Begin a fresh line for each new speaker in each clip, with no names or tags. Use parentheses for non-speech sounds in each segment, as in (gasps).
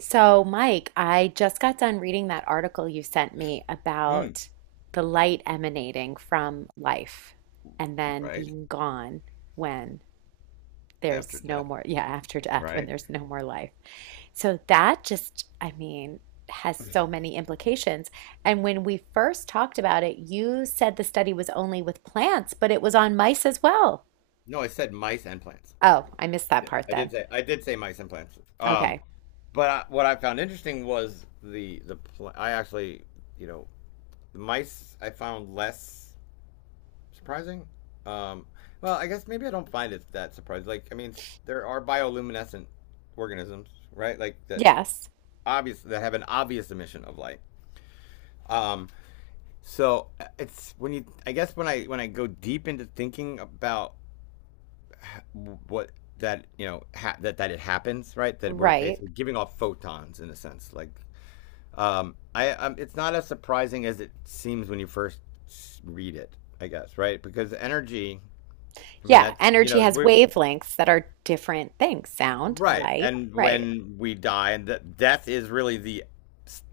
So, Mike, I just got done reading that article you sent me
Mm,
about the light emanating from life and then
right
being gone when
after
there's no
death,
more, yeah, after death, when
right?
there's no more life. So, that just, I mean, has so many implications. And when we first talked about it, you said the study was only with plants, but it was on mice as well.
No, I said mice and plants.
Oh, I missed that
Yeah,
part
I did
then.
say I did say mice and plants.
Okay.
But what I found interesting was I actually you know the mice I found less surprising. Um, well, I guess maybe I don't find it that surprising. Like, I mean, there are bioluminescent organisms, right? Like
Yes.
that have an obvious emission of light. Um, so it's when you I guess when I go deep into thinking about what that that it happens, right? That we're
Right.
basically giving off photons, in a sense, like I it's not as surprising as it seems when you first read it, I guess, right? Because energy, I mean,
Yeah,
that's,
energy has
we're.
wavelengths that are different things, sound,
Right,
light,
and
right,
when we die, and that death is really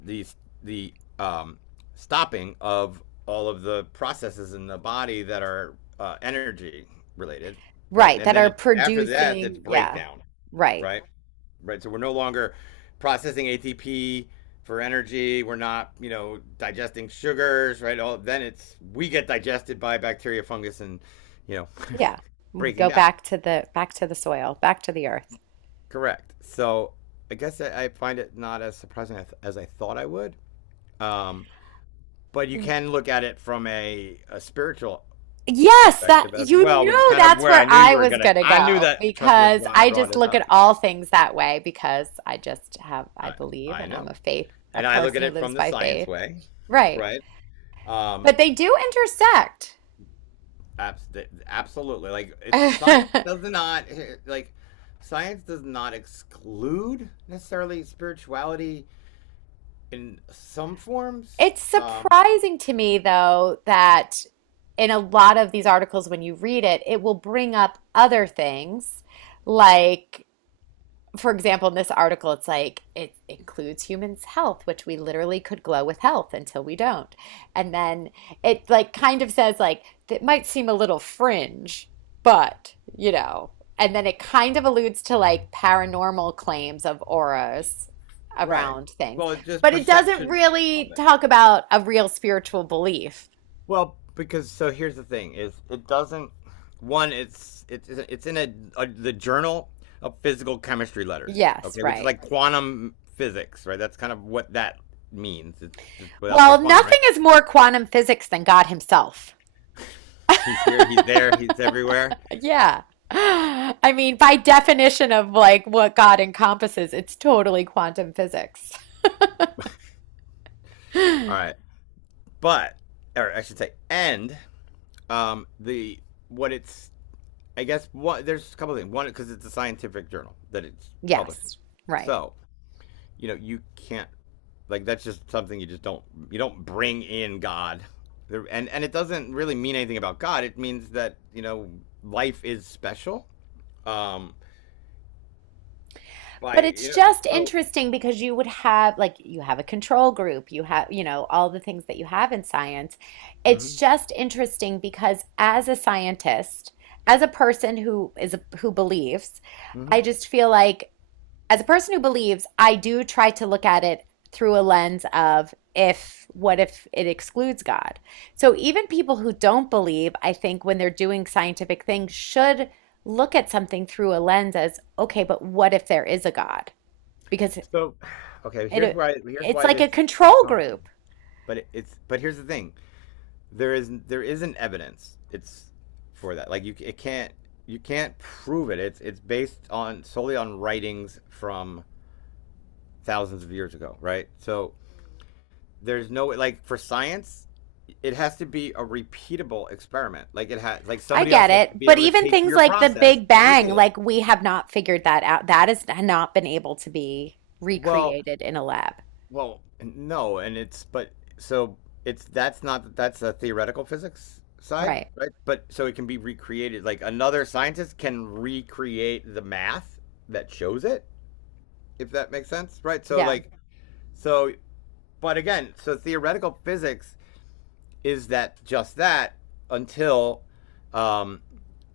the the um stopping of all of the processes in the body that are, energy related. Right,
right,
and
that
then
are
after that it's
producing, yeah,
breakdown.
right,
Right. Right? So we're no longer processing ATP for energy. We're not, digesting sugars, right? All, then it's we get digested by bacteria, fungus, and, you know,
yeah. We
breaking
go
down.
back to the soil, back to the earth.
Correct. So I guess I find it not as surprising as I thought I would. Um, but you
W-
can look at it from a spiritual
Yes, that
perspective as
you
well, which is
knew
kind of
that's
where I
where
knew
I
you were
was
gonna.
gonna
I knew
go
that. Trust me, that's
because
why I
I
brought
just
it
look at
up.
all things that way because I just have I
I,
believe
I
and I'm
know,
a
and I look at
person who
it from
lives
the
by
science
faith.
way,
Right.
right? Um,
But they do
Absolutely. Like it's science
intersect. (laughs)
does not like Science does not exclude necessarily spirituality, in some forms.
It's surprising to me, though, that in a lot of these articles, when you read it, it will bring up other things like for example, in this article, it's like it includes humans' health, which we literally could glow with health until we don't. And then it like kind of says like it might seem a little fringe, but you know. And then it kind of alludes to like paranormal claims of auras
Right.
around things,
Well, it's just
but it doesn't
perception of
really
it.
talk about a real spiritual belief.
Well, because, so, here's the thing: is it doesn't. One, it's in a the journal of physical chemistry letters.
Yes,
Okay, which is
right.
like quantum physics, right? That's kind of what that means. It's just without
Well,
saying quantum,
nothing
right?
is more quantum physics than God Himself.
He's here, he's there, he's everywhere.
Yeah. I mean, by definition of like what God encompasses, it's totally quantum physics.
All right. but Or I should say, and, the what it's I guess, what there's a couple of things. One, because it's a scientific journal that it's published in.
Yes, right.
So, you can't, like, that's just something you don't bring in God. And it doesn't really mean anything about God. It means that, life is special, um, by,
But it's just
so.
interesting because you would have, like, you have a control group, you have, all the things that you have in science. It's
Mhm.
just interesting because as a scientist, as a person who believes, I
Mhm.
just feel like as a person who believes, I do try to look at it through a lens of if, what if it excludes God? So even people who don't believe, I think when they're doing scientific things, should look at something through a lens as, okay, but what if there is a God? Because
So, (sighs) okay, here's
it
why,
it's like a
this gets
control
complicated.
group.
But it, it's but here's the thing: there isn't evidence, it's for that. Like, you can't prove It's based on solely on writings from thousands of years ago, right? So there's no, like, for science it has to be a repeatable experiment. Like, it has, like
I
somebody else
get
has to
it.
be
But
able to
even
take
things
your
like the
process
Big
and
Bang,
repeat it.
like we have not figured that out. That has not been able to be
well
recreated in a lab.
Well, no, and it's, but so, it's that's not that's a theoretical physics side,
Right.
right? But so it can be recreated. Like, another scientist can recreate the math that shows it, if that makes sense, right? So,
Yeah.
so so theoretical physics is that, just that, until, um,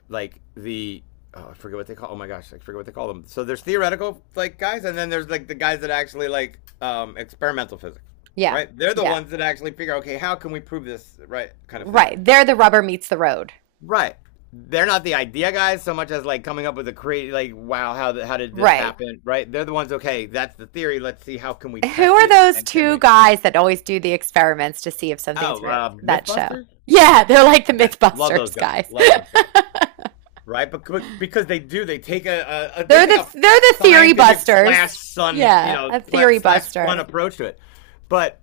like the oh, I forget what they call. Oh my gosh, I forget what they call them. So there's theoretical, like, guys, and then there's, like, the guys that actually, like, experimental physics,
Yeah.
right? They're the
Yeah.
ones that actually figure, okay, how can we prove this, right? Kind of thing,
Right. There the rubber meets the road.
right? They're not the idea guys so much as like coming up with a create like wow how the, how did this
Right.
happen, right? They're the ones, okay, that's the theory, let's see, how can we
Who
test
are
it,
those
and can
two
we?
guys that always do the experiments to see if something's
oh
real?
uh,
That show.
MythBuster.
Yeah, they're like the
Yes, love those
Mythbusters
guys,
guys. (laughs)
love
they're
those guys. Right? But because they do,
the
they take a
they're the theory
scientific slash
busters.
sun,
Yeah, a theory
slash fun
buster.
approach to it. But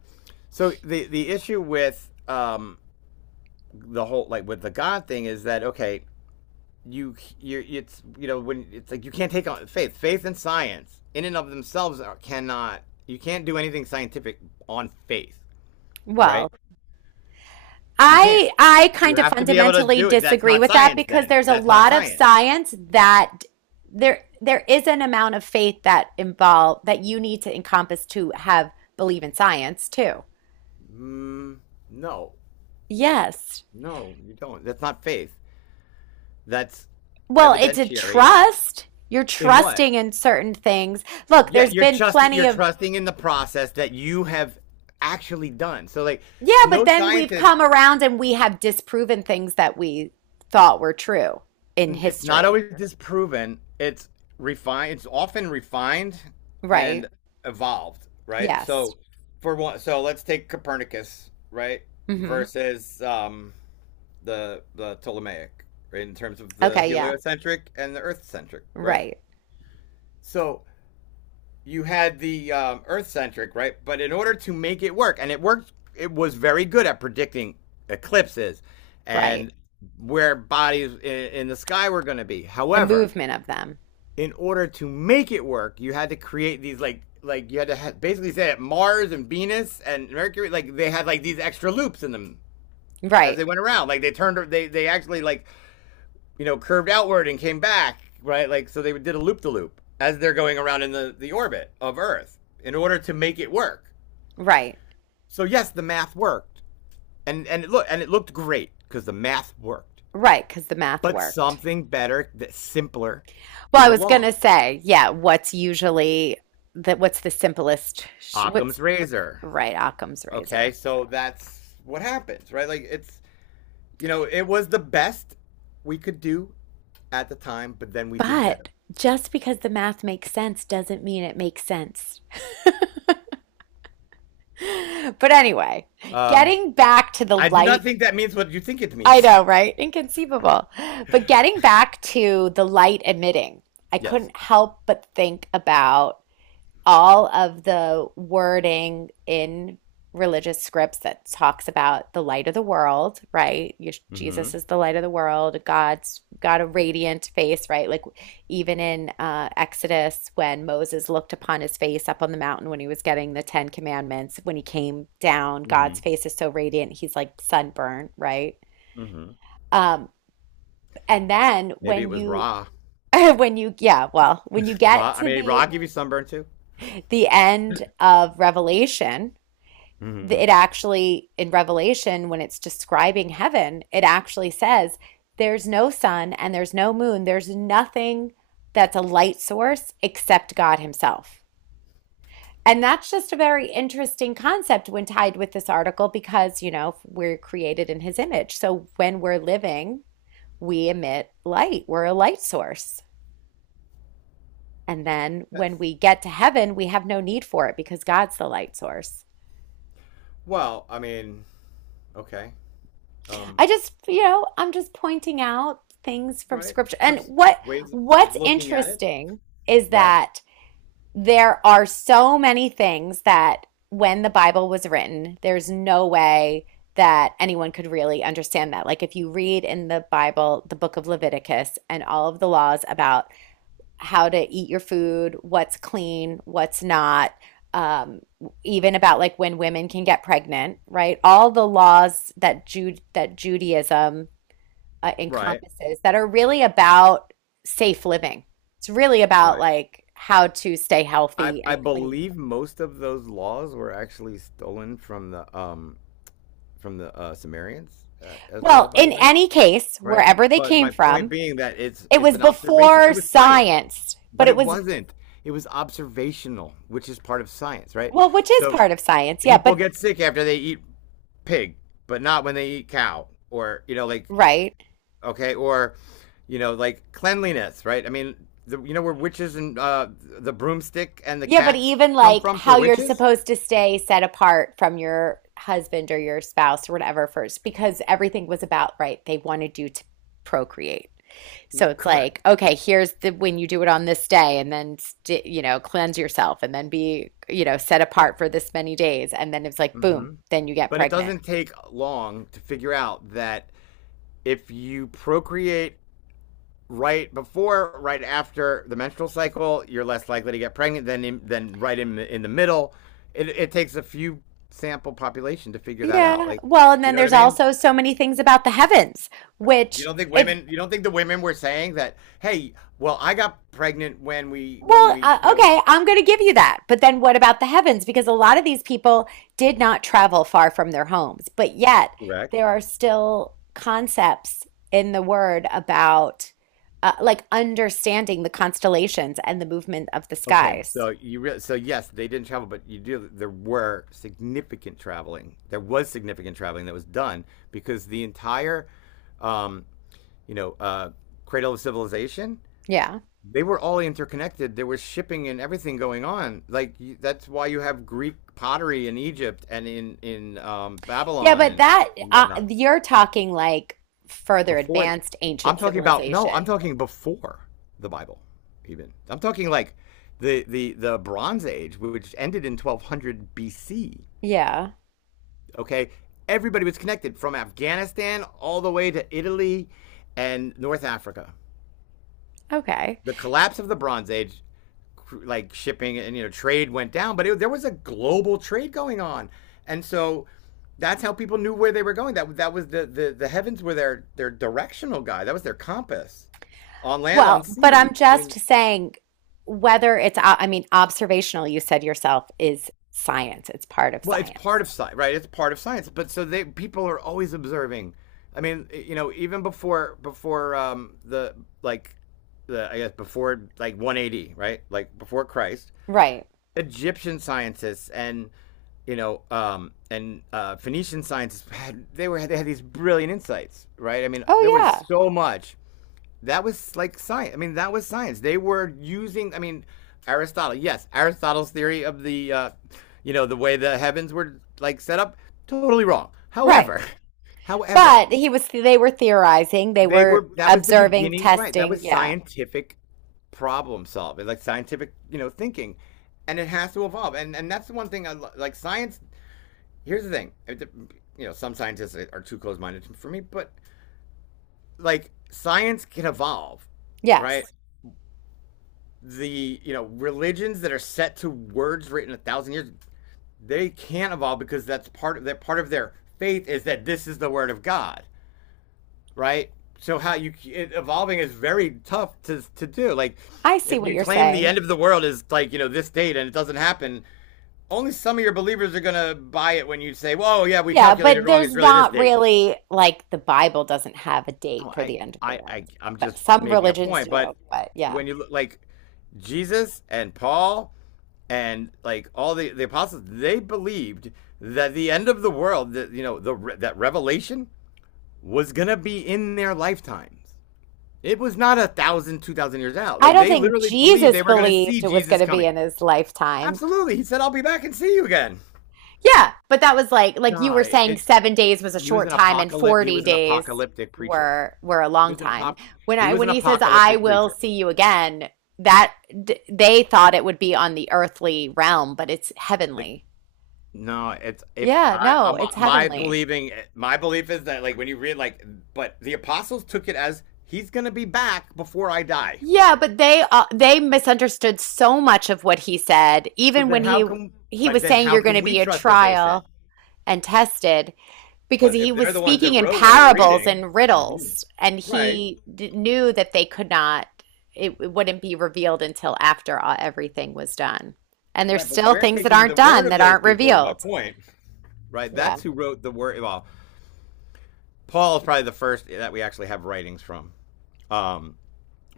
so the issue with, the whole, like, with the God thing, is that, okay, you, it's you know when it's, like, you can't take on faith. Faith and science, in and of themselves, are, cannot you can't do anything scientific on faith, right?
Well,
You can't.
I
You
kind of
have to be able to
fundamentally
do it. That's
disagree
not
with that
science
because
then.
there's a
That's not
lot of
science.
science that there is an amount of faith that you need to encompass to have believe in science too.
Mm, no.
Yes.
No, you don't. That's not faith. That's
Well, it's a
evidentiary.
trust. You're
In what?
trusting in certain things. Look,
Yeah,
there's been plenty
you're
of,
trusting in the process that you have actually done. So, like
yeah, but
no
then we've
scientist
come around and we have disproven things that we thought were true in
it's not
history.
always disproven. It's often refined
Right.
and evolved, right?
Yes.
So for one, let's take Copernicus, right?
Hmm.
Versus, the Ptolemaic, right? In terms of the
Okay. Yeah.
heliocentric and the earth centric, right?
Right.
So you had the, Earth centric, right? But in order to make it work, and it worked, it was very good at predicting eclipses
Right.
and where bodies in the sky were going to be.
The
However,
movement of them.
in order to make it work, you had to create these, like you had to, basically say that Mars and Venus and Mercury, like, they had, like, these extra loops in them as
Right.
they went around. Like, they turned they actually, like, curved outward and came back, right? Like, so they did a loop the loop as they're going around in the orbit of Earth, in order to make it work.
Right.
So, yes, the math worked. And it looked great because the math worked,
Right. Because the math
but
worked.
something better, that simpler,
Well, I
came
was going
along.
to say, yeah, what's usually what's the simplest,
Occam's Razor.
right, Occam's
Okay,
razor.
so that's what happens, right? Like, it's you know it was the best we could do at the time, but then we did
But
better.
just because the math makes sense doesn't mean it makes sense. (gasps) (laughs) But anyway,
Um,
getting back to the
I do not
light,
think that means what you think it
I
means.
know, right? Inconceivable. But getting back to the light emitting,
(laughs)
I
Yes.
couldn't help but think about all of the wording in religious scripts that talks about the light of the world, right? Jesus
Mm-hmm.
is the light of the world. God's got a radiant face, right? Like even in Exodus, when Moses looked upon his face up on the mountain when he was getting the Ten Commandments, when he came down, God's
Hmm.
face is so radiant, he's like sunburned, right?
Hmm.
Um, and then
Maybe it
when
was
you
raw.
(laughs) when you yeah, well, when you get
Raw. I
to
mean, raw
the
give you sunburn too.
the end of Revelation,
Hmm.
it actually in Revelation, when it's describing heaven, it actually says there's no sun and there's no moon. There's nothing that's a light source except God Himself. And that's just a very interesting concept when tied with this article because, we're created in His image. So when we're living, we emit light, we're a light source. And then when
Yes.
we get to heaven, we have no need for it because God's the light source.
Well, I mean, okay. Um,
I just, I'm just pointing out things from
right.
scripture. And
Pers-
what
Ways of
what's
looking at it.
interesting is
Right.
that there are so many things that when the Bible was written, there's no way that anyone could really understand that. Like if you read in the Bible, the book of Leviticus and all of the laws about how to eat your food, what's clean, what's not, um, even about like when women can get pregnant, right? All the laws that Judaism
Right.
encompasses that are really about safe living. It's really about
Right.
like how to stay
I
healthy
I
and clean.
believe most of those laws were actually stolen from the, Sumerians, as well.
Well,
By the
in
way.
any case,
Right.
wherever they
But
came
my point
from,
being that it's
it
it's
was
an observation. It
before
was science,
science, but
but
it
it
was,
wasn't. It was observational, which is part of science, right?
well, which is
So
part of science. Yeah,
people
but
get sick after they eat pig, but not when they eat cow, or, like,
right.
okay, or, like, cleanliness, right? I mean, you know where witches and, the broomstick and the
Yeah, but
cats
even
come
like
from for
how you're
witches?
supposed to stay set apart from your husband or your spouse or whatever first, because everything was about, right, they wanted you to procreate. So it's like,
Correct.
okay, here's the when you do it on this day, and then cleanse yourself, and then be, set
Right.
apart for this many days, and then it's like, boom,
Hmm.
then you get
But it
pregnant.
doesn't take long to figure out that if you procreate right before, right after the menstrual cycle, you're less likely to get pregnant than, than right in the middle. It takes a few sample population to figure that out.
Yeah,
Like,
well, and
you
then
know what
there's
I mean?
also so many things about the heavens,
You
which
don't think
if,
women? You don't think the women were saying that? Hey, well, I got pregnant when we when
well,
we
okay, I'm going to give you that. But then what about the heavens? Because a lot of these people did not travel far from their homes, but yet
correct.
there are still concepts in the word about like understanding the constellations and the movement of the
Okay,
skies.
so you re- so yes, they didn't travel, but you do. There were significant traveling. There was significant traveling that was done, because the entire, um, you know, uh, cradle of civilization.
Yeah.
They were all interconnected. There was shipping and everything going on. Like, that's why you have Greek pottery in Egypt, and in
Yeah,
Babylon,
but
and,
that
and whatnot.
you're talking like further
Before,
advanced
I'm
ancient
talking about no, I'm
civilization.
talking before the Bible, even. I'm talking like the Bronze Age, which ended in 1200 BC.
Yeah.
Okay, everybody was connected from Afghanistan all the way to Italy and North Africa.
Okay.
The collapse of the Bronze Age, like, shipping and, trade went down, but there was a global trade going on, and so that's how people knew where they were going. That was the heavens, were their directional guide. That was their compass, on land, on
Well, but I'm
sea. I
just
mean,
saying whether it's, I mean, observational, you said yourself, is science. It's part of
well, it's
science.
part of science, right? It's part of science. But so, they people are always observing. I mean, even before, the like the I guess, before, like, 180, right? Like, before Christ,
Right.
Egyptian scientists and, and, Phoenician scientists, had they were they had these brilliant insights, right? I mean,
Oh,
there was
yeah.
so much that was like science. I mean, that was science. They were using. I mean, Aristotle. Yes, Aristotle's theory of the way the heavens were, like, set up. Totally wrong.
Right.
However, (laughs) however,
But they were theorizing, they
they
were
were. That was the
observing,
beginning. Right. That
testing.
was
Yeah.
scientific problem solving, like scientific, thinking, and it has to evolve. And that's the one thing I like. Science. Here's the thing. Some scientists are too close minded for me, but, like, science can evolve, right?
Yes.
The religions that are set to words written a thousand years, they can't evolve because that's part of that part of their faith, is that this is the word of god. Right. So evolving is very tough to do, like,
I see
if
what
you
you're
claim the
saying.
end of the world is, like, this date, and it doesn't happen, only some of your believers are gonna buy it when you say, "Whoa, yeah, we
Yeah.
calculated
But
wrong,
there's
it's really this
not
date."
really, like, the Bible doesn't have a date
No.
for
i
the end of the
i, I
world,
i'm
but
just
some
making a
religions
point.
do.
But
But yeah.
when you look, like, Jesus and Paul and, like, all the apostles, they believed that the end of the world, that, the that revelation, was gonna be in their lifetimes. It was not a thousand, 2,000 years out.
I
Like,
don't
they
think
literally believed
Jesus
they were gonna see
believed it was going
Jesus
to be
coming.
in his lifetime.
Absolutely, he said, "I'll be back and see you again."
Yeah, but that was like you were
Nah,
saying
it's
7 days was a
he was
short
an
time and
apocalypse. He
40
was an
days
apocalyptic preacher.
were a
He
long
was an
time.
apop.
When
He
I
was an
when he says I
apocalyptic
will
preacher.
see you again, that they thought it would be on the earthly realm, but it's
The
heavenly.
No, it's if
Yeah,
I
no,
I'm,
it's
my
heavenly.
believing my belief is that, like, when you read, like, but the apostles took it as he's gonna be back before I die.
Yeah, but they misunderstood so much of what he said,
So
even
then
when
how
he
can
he
But
was
then
saying
how
you're going to
can we
be a
trust what they
trial
said?
and tested, because
But if
he was
they're the ones that
speaking in
wrote what we're
parables
reading,
and
mm-hmm,
riddles, and
right?
he d knew that they could not, it wouldn't be revealed until after everything was done. And there's
Right, but
still
we're
things that
taking
aren't
the word
done
of
that
those
aren't
people is my
revealed.
point. Right,
Yeah.
that's who wrote the word. Well, Paul is probably the first that we actually have writings from. Um,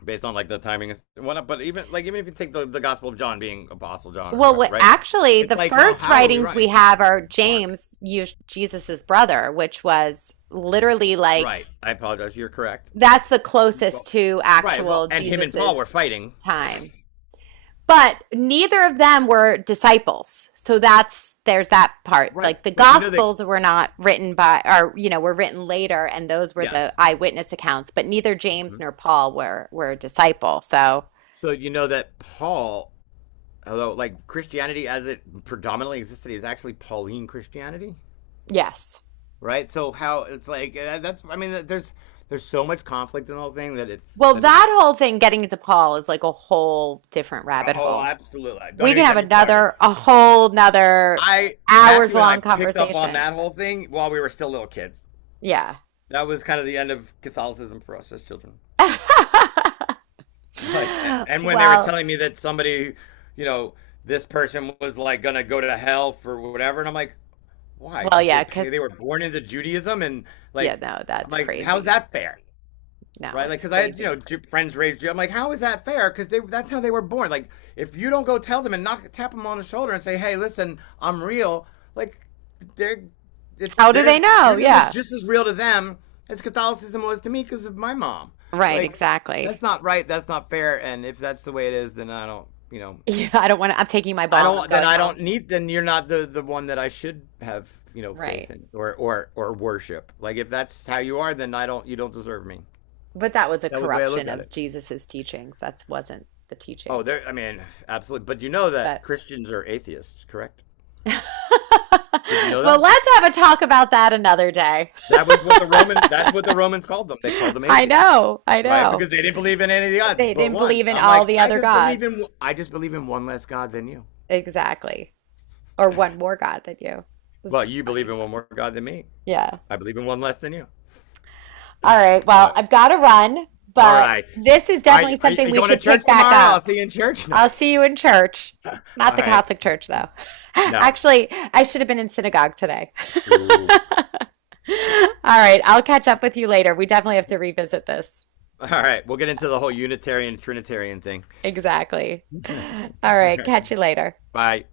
Based on, like, the timing and whatnot. But even, like, even if you take the Gospel of John being Apostle John or
Well,
whoever, right?
actually,
It's
the
like, oh,
first
how are we
writings we
right,
have are
Mark?
James, you, Jesus's brother, which was literally like
Right. I apologize. You're correct.
that's the
Well-
closest to
Right. Well,
actual
and him and
Jesus's
Paul were fighting.
time. But neither of them were disciples. So that's there's that part.
Right.
Like the
But you know that.
gospels were not written by or were written later and those were the
Yes.
eyewitness accounts, but neither James
Mhm.
nor Paul were a disciple. So,
So you know that Paul, although, like, Christianity as it predominantly existed is actually Pauline Christianity,
yes.
right? So how it's like, that's, I mean, there's so much conflict in the whole thing, that it's
Well,
that it...
that whole thing getting into Paul is like a whole different rabbit
Oh,
hole.
absolutely! Don't
We can
even
have
get me started.
another a whole nother
I
hours
Matthew and I
long
picked up on
conversation.
that whole thing while we were still little kids.
Yeah.
That was kind of the end of Catholicism for us as children. (laughs)
(laughs)
Like, and when they were
well,
telling me that somebody, you know, this person was, like, gonna go to hell for whatever, and I'm like, why?
well,
Because
yeah,
they were born into Judaism, and,
yeah,
like,
no,
I'm
that's
like, how's
crazy.
that fair?
No,
Right? Like,
it's
because I had,
crazy.
friends raised you. I'm like, how is that fair? Because they that's how they were born. Like, if you don't go tell them and knock tap them on the shoulder and say, hey, listen, I'm real. Like, they're
How do
they're
they know?
Judaism is
Yeah.
just as real to them as Catholicism was to me because of my mom.
Right,
Like,
exactly.
that's not
(laughs)
right. That's not fair. And if that's the way it is, then I don't.
Yeah, I don't want to, I'm taking my
I
ball and I'm
don't. Then
going
I
home.
don't need. Then you're not the one that I should have. Faith
Right.
in or worship. Like, if that's how you are, then I don't. You don't deserve me.
But that was a
That was the way I looked
corruption
at
of
it.
Jesus's teachings. That wasn't the
Oh, there.
teachings.
I mean, absolutely. But you know that
But
Christians are atheists, correct?
(laughs)
Did you know
well,
that?
let's have a talk about that another day. (laughs)
That was what the Roman. That's what the Romans called them. They called them
I
atheists,
know, I
right?
know.
Because they didn't believe in any of the gods
They
but
didn't
one.
believe in
I'm
all
like,
the other gods.
I just believe in one less god than you.
Exactly. Or one more god than you. It was
Well,
so
you believe in
funny.
one more god than me.
Yeah.
I believe in one less than you.
All right. Well,
But
I've got to run,
all
but
right,
this is
are you,
definitely
are
something
you
we
going to
should
church
pick back
tomorrow? I'll
up.
see you in church.
I'll
(laughs)
see you in church.
No.
Not
All
the
right.
Catholic Church, though. (laughs)
No.
Actually, I should have been in synagogue today. (laughs)
Ooh.
All right. I'll catch up with you later. We definitely have to revisit this.
All right. We'll get into the whole Unitarian Trinitarian thing.
Exactly. All
(laughs) All
right.
right.
Catch you later.
Bye.